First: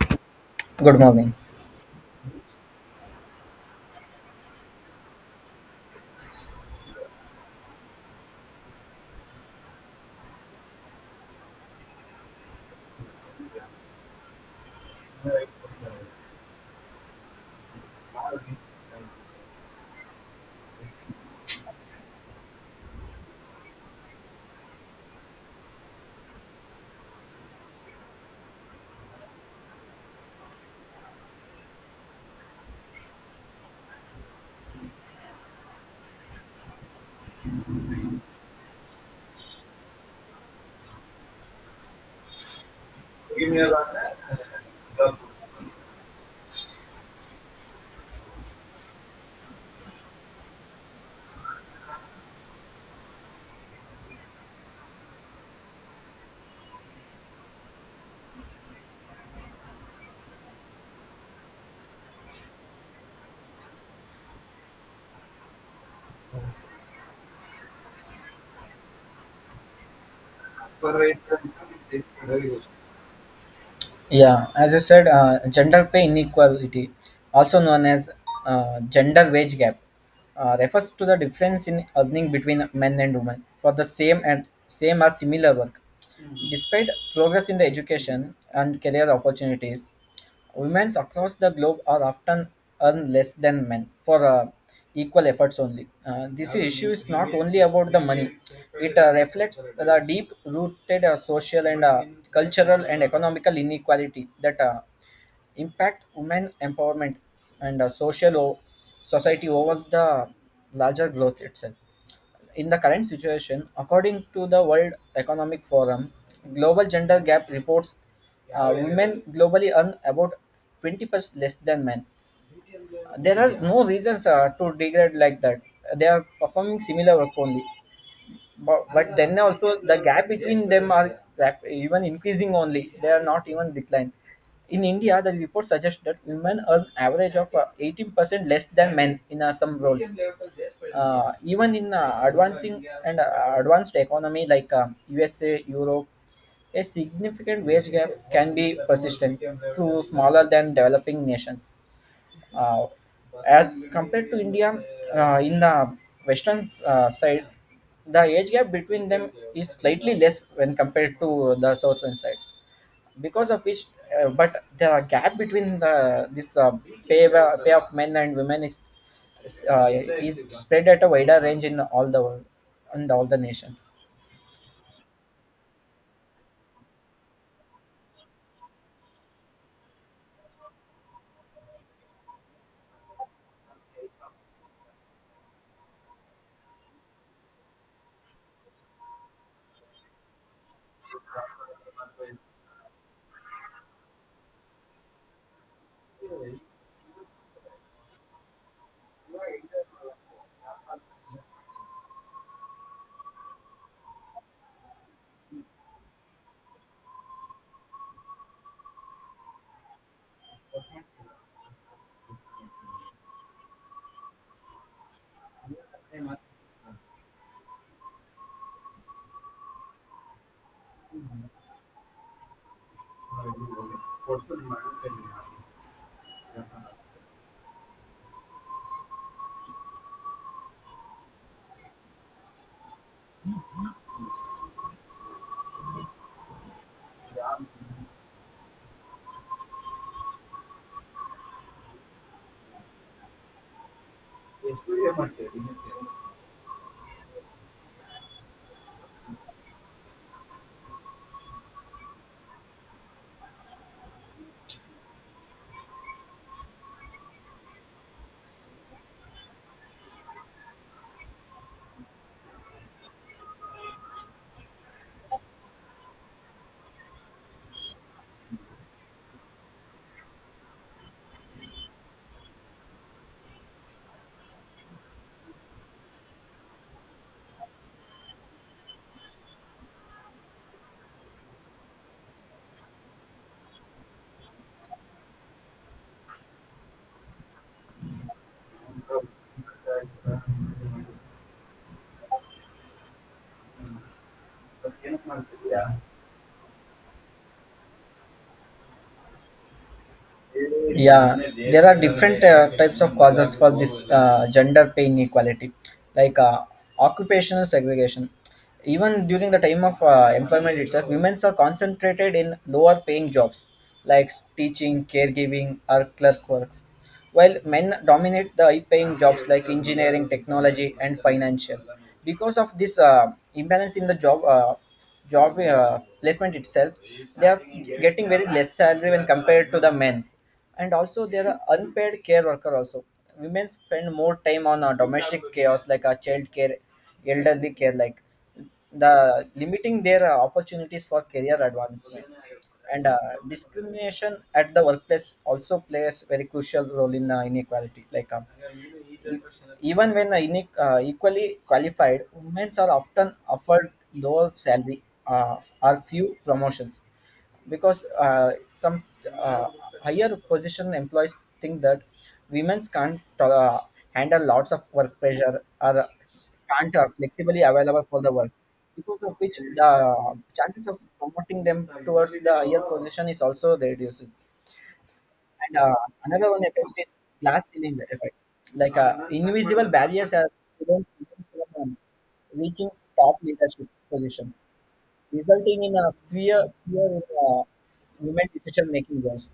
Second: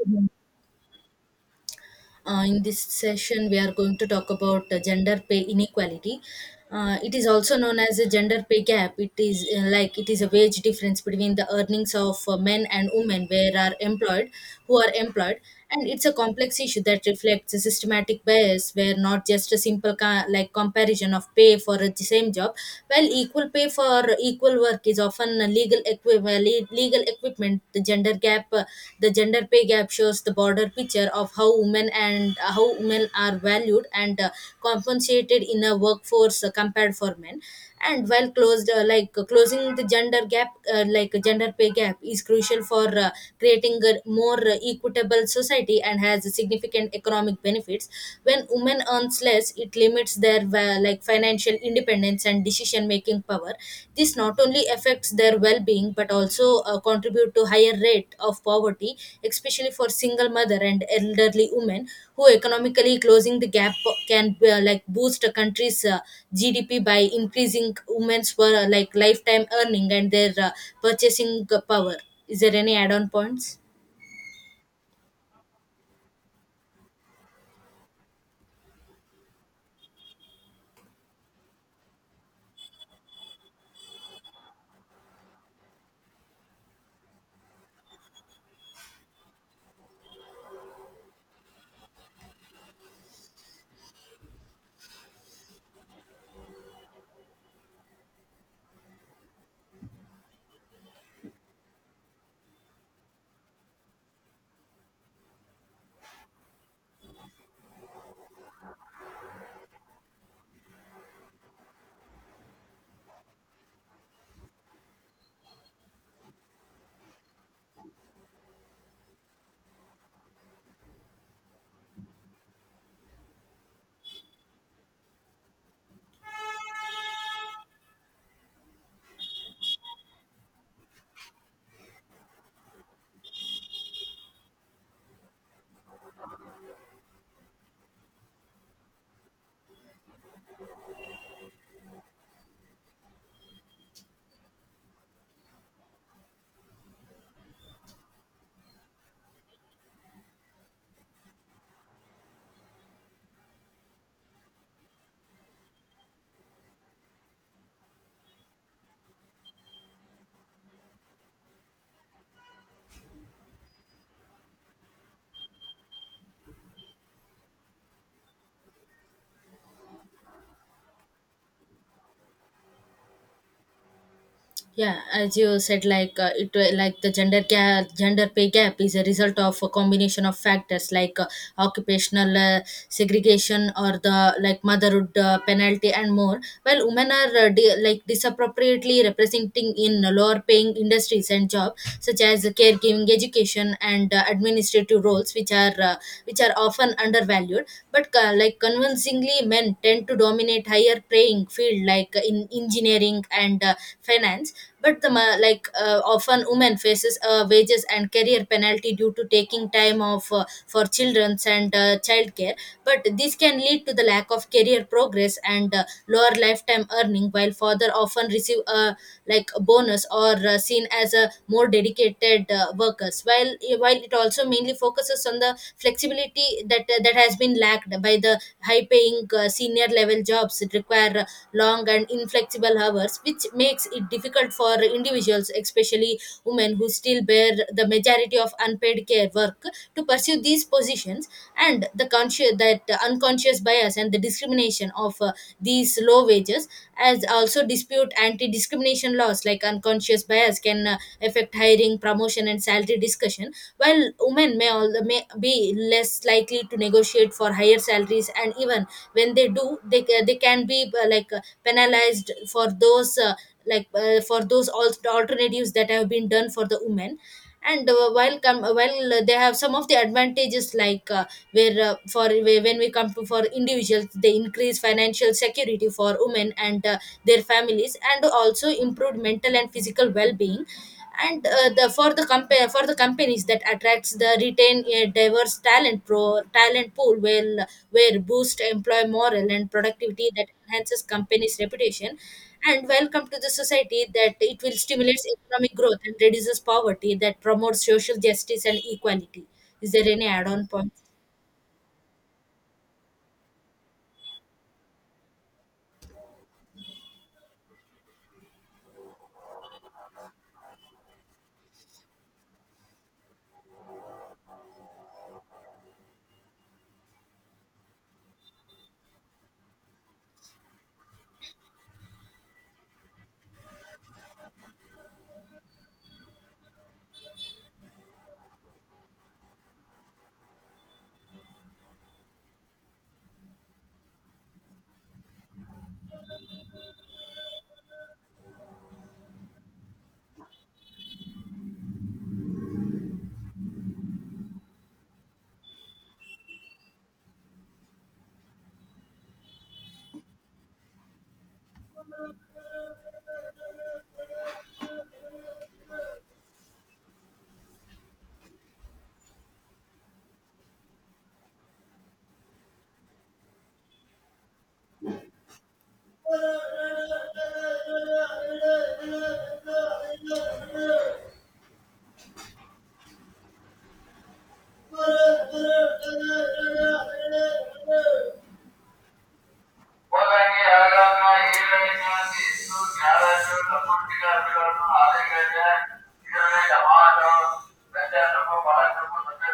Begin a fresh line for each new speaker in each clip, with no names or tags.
Uh,
Good morning.
in this session, we are going to talk about gender pay inequality. It is also known as a gender pay gap. It is like it is a wage difference between the earnings of men and women who are employed, and it's a complex issue that reflects a systematic bias where not just a simple like comparison of pay for the same job, while equal pay for equal work is often a legal equivalent legal equipment. The gender pay gap shows the broader picture of how women and how women are valued and compensated in a workforce compared for men. And while closed like closing the gender pay gap is crucial for creating a more equitable society and has significant economic benefits. When women earns less, it limits their like financial independence and decision making power. This not only affects their well-being but also contribute to higher rate of poverty, especially for single mother and elderly women who economically. Closing the gap can like boost a country's gdp by increasing women's like lifetime earning and their purchasing power. Is there any add-on points?
Yeah, as I said, gender pay inequality, also known as gender wage gap, refers to the difference in earning between men and women for the same and same or similar work. Despite progress in the education and career opportunities, women across the globe are often earn less than men for equal efforts only. This issue is not only about the money, it reflects the deep rooted social and cultural and economical inequality that impact women empowerment and society over the larger growth itself. In the current situation, according to the World Economic Forum, global gender gap reports women globally earn about 20% less than men. There are no reasons to degrade like that. They are performing similar work only but then also the gap between them are even increasing only, they are not even decline. In india, the report suggests that women earn average of 18% less than men in some roles. Even in advancing and advanced economy like usa, europe, a significant wage gap can be persistent, through smaller than developing nations, uh, as compared to india, in the western side. The age gap between them is slightly less when compared to the southern side, because of which but the gap between this uh, pay of men and women is, uh, is spread at a wider range in all the world and all the nations.
Yeah, as you said, like the gender pay gap is a result of a combination of factors like occupational segregation or the like motherhood penalty and more. While women are like disappropriately representing in lower paying industries and jobs such as caregiving, education and administrative roles, which are often undervalued. But like convincingly men tend to dominate higher their playing field like in engineering and finance. But the often women faces wages and career penalty due to taking time off for children's and childcare. But this can lead to the lack of career progress and lower lifetime earning, while father often receive a like a bonus or seen as a more dedicated workers. While it also mainly focuses on the flexibility that has been lacked by the high paying senior level jobs that require long and inflexible hours, which makes it difficult for individuals, especially women, who still bear the majority of unpaid care work to pursue these positions. And the conscious that unconscious bias and the discrimination of these low wages as also dispute anti-discrimination laws, like unconscious bias can affect hiring, promotion and salary discussion. While women may be less likely to negotiate for higher salaries, and even when they do, they can be penalized for those alternatives that have been done for the women. And while come while they have some of the advantages, like when we come to for individuals, they increase financial security for women and their families and also improved mental and physical well-being. And the for the companies that attracts the retain a diverse talent pool will where boost employee morale and productivity, that enhances company's reputation. And welcome to the society that it will stimulate economic growth and reduces poverty, that promotes social justice and equality. Is there any add-on point?
Yeah, there are different types of causes for this gender pay inequality, like occupational segregation. Even during the time of employment itself, women are concentrated in lower paying jobs like teaching, caregiving or clerk works, while men dominate the high paying jobs like engineering, technology and financial. Because of this imbalance in the job placement itself, they are getting very less salary when compared to the men's. And also there are unpaid care worker also. Women spend more time on domestic chaos like child care, elderly care, like the limiting their opportunities for career advancement. And discrimination at the workplace also plays very crucial role in inequality, like even when equally qualified, women are often offered lower salary or few promotions, because some uh, higher position employees think that women can't handle lots of work pressure or can't are flexibly available for the work, because of which the chances of promoting them towards the higher position is also reduced. And another one effect is glass ceiling effect. Like invisible barriers are prevent people from reaching top leadership position, resulting in a fear in human decision making goals.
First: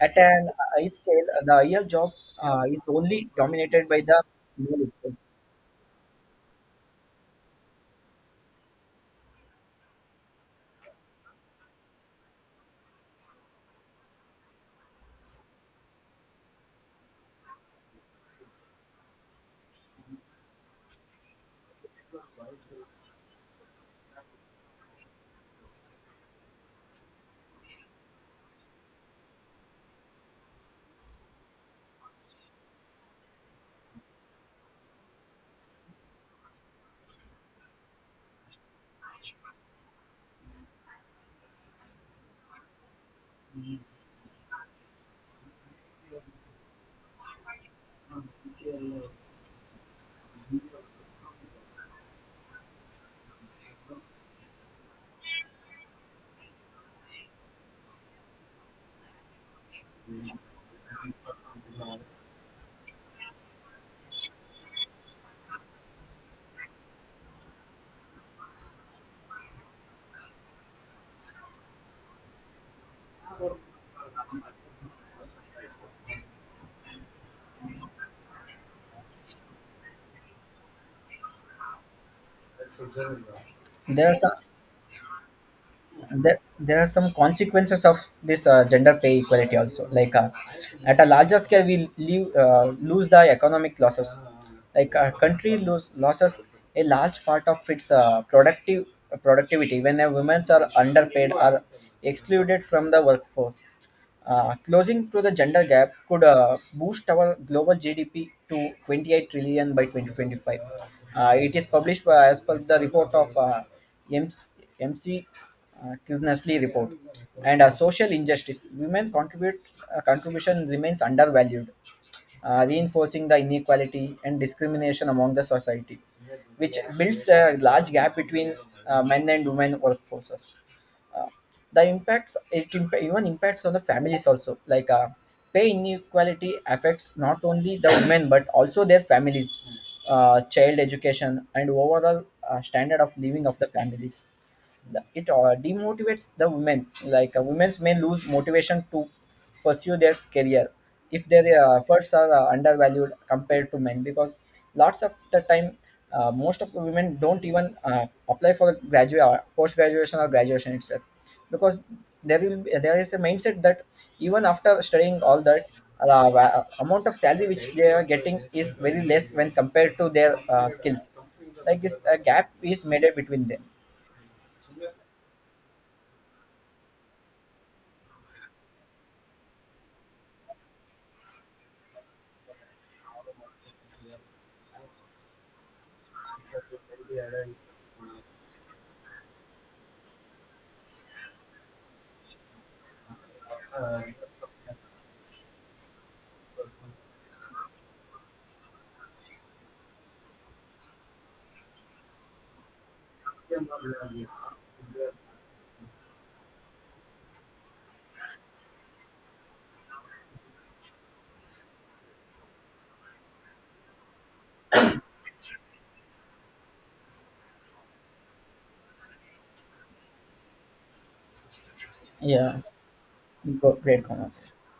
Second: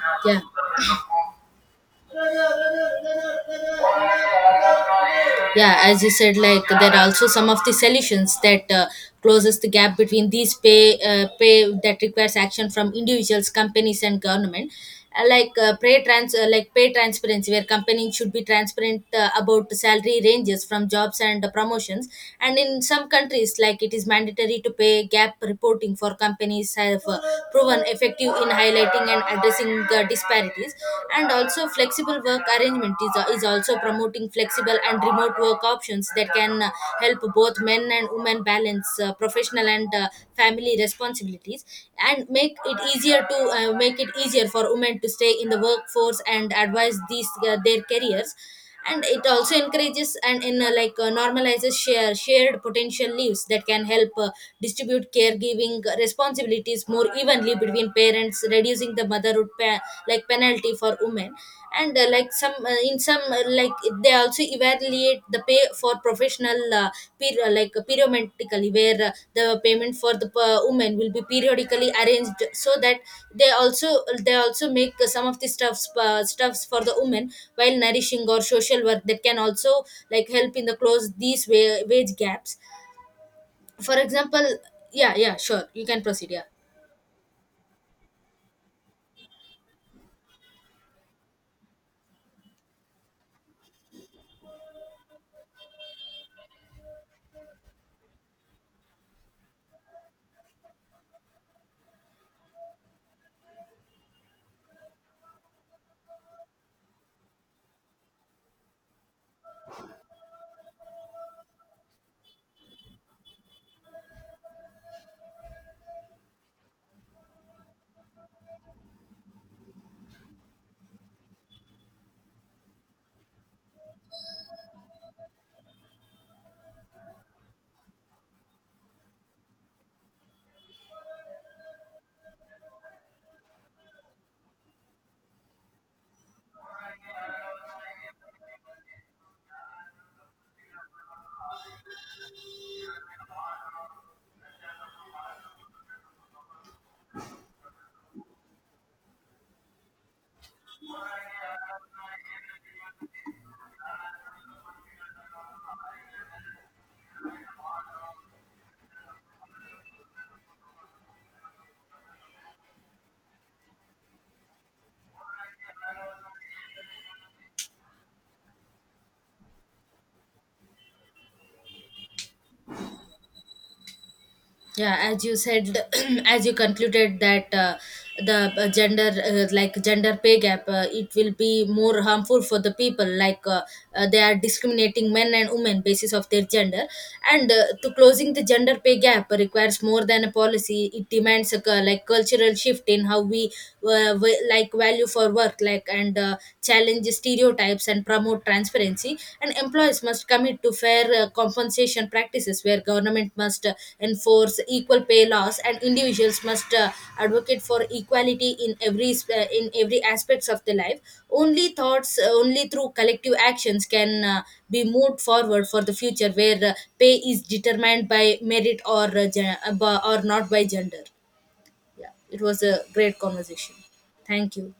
At
Yeah.
an high scale, the real job is only dominated by the male itself.
Yeah, as you said, like there are also some of the solutions that closes the gap between these pay that requires action from individuals, companies and government. Pay transparency where companies should be transparent about the salary ranges from jobs and promotions. And in some countries like it is mandatory to pay gap reporting for companies have proven effective in highlighting, communicating and addressing the disparities. And also flexible work arrangement is also promoting flexible and remote work options that can help both men and women balance professional and family responsibilities and make it easier to make it easier for women to stay in the workforce and advise these their careers. And it also encourages and in like normalizes shared potential leaves that can help distribute caregiving responsibilities more evenly between parents, reducing the motherhood penalty for women. And like some in some like they also evaluate the pay for professional like periodically, where the payment for the women will be periodically arranged so that they also they also make some of the stuffs stuffs for the women while nourishing or social work that can also like help in the close these wage gaps. For
There are some
example, yeah, yeah, sure, you can proceed.
there,
Yeah,
there are some consequences of this gender pay equality also, like at a larger scale we lose the economic losses, like a country loses a large part of its productive productivity when a women are underpaid or excluded from the workforce. Closing to the gender gap could boost our global GDP to 28 trillion by 2025. It is published by, as per the report of MC, Kuznetsly report, and social injustice. Women contribute contribution remains undervalued, reinforcing the inequality and discrimination among the society, which builds a large gap between men and women workforces. Uh, the even impacts on the families also. Like pay inequality affects not only the women but also their families, child education, and overall standard of living of the families. It demotivates the women. Like women may lose motivation to pursue their career if their efforts are undervalued compared to men, because lots of the time most of the women don't even apply for graduate post graduation or graduation itself, because there is a mindset that even after studying all that amount of salary which they are getting is very less when compared to their skills. Like this a gap is made up between them.
yeah, as you said, as you concluded that the gender gender pay gap it will be more harmful for the people, they are discriminating men and women basis of their gender. And to closing the gender pay gap requires more than a policy. It demands a cultural shift in how we like value for work and challenge stereotypes and promote transparency. And employees must commit to fair compensation practices, where government must enforce equal pay laws, and individuals must advocate for equality in every aspects of the life. Only through collective actions can be moved forward for the future where pay is determined by merit or not by gender. Yeah, it
Yeah,
was a great conversation.
reconocer.
Thank you.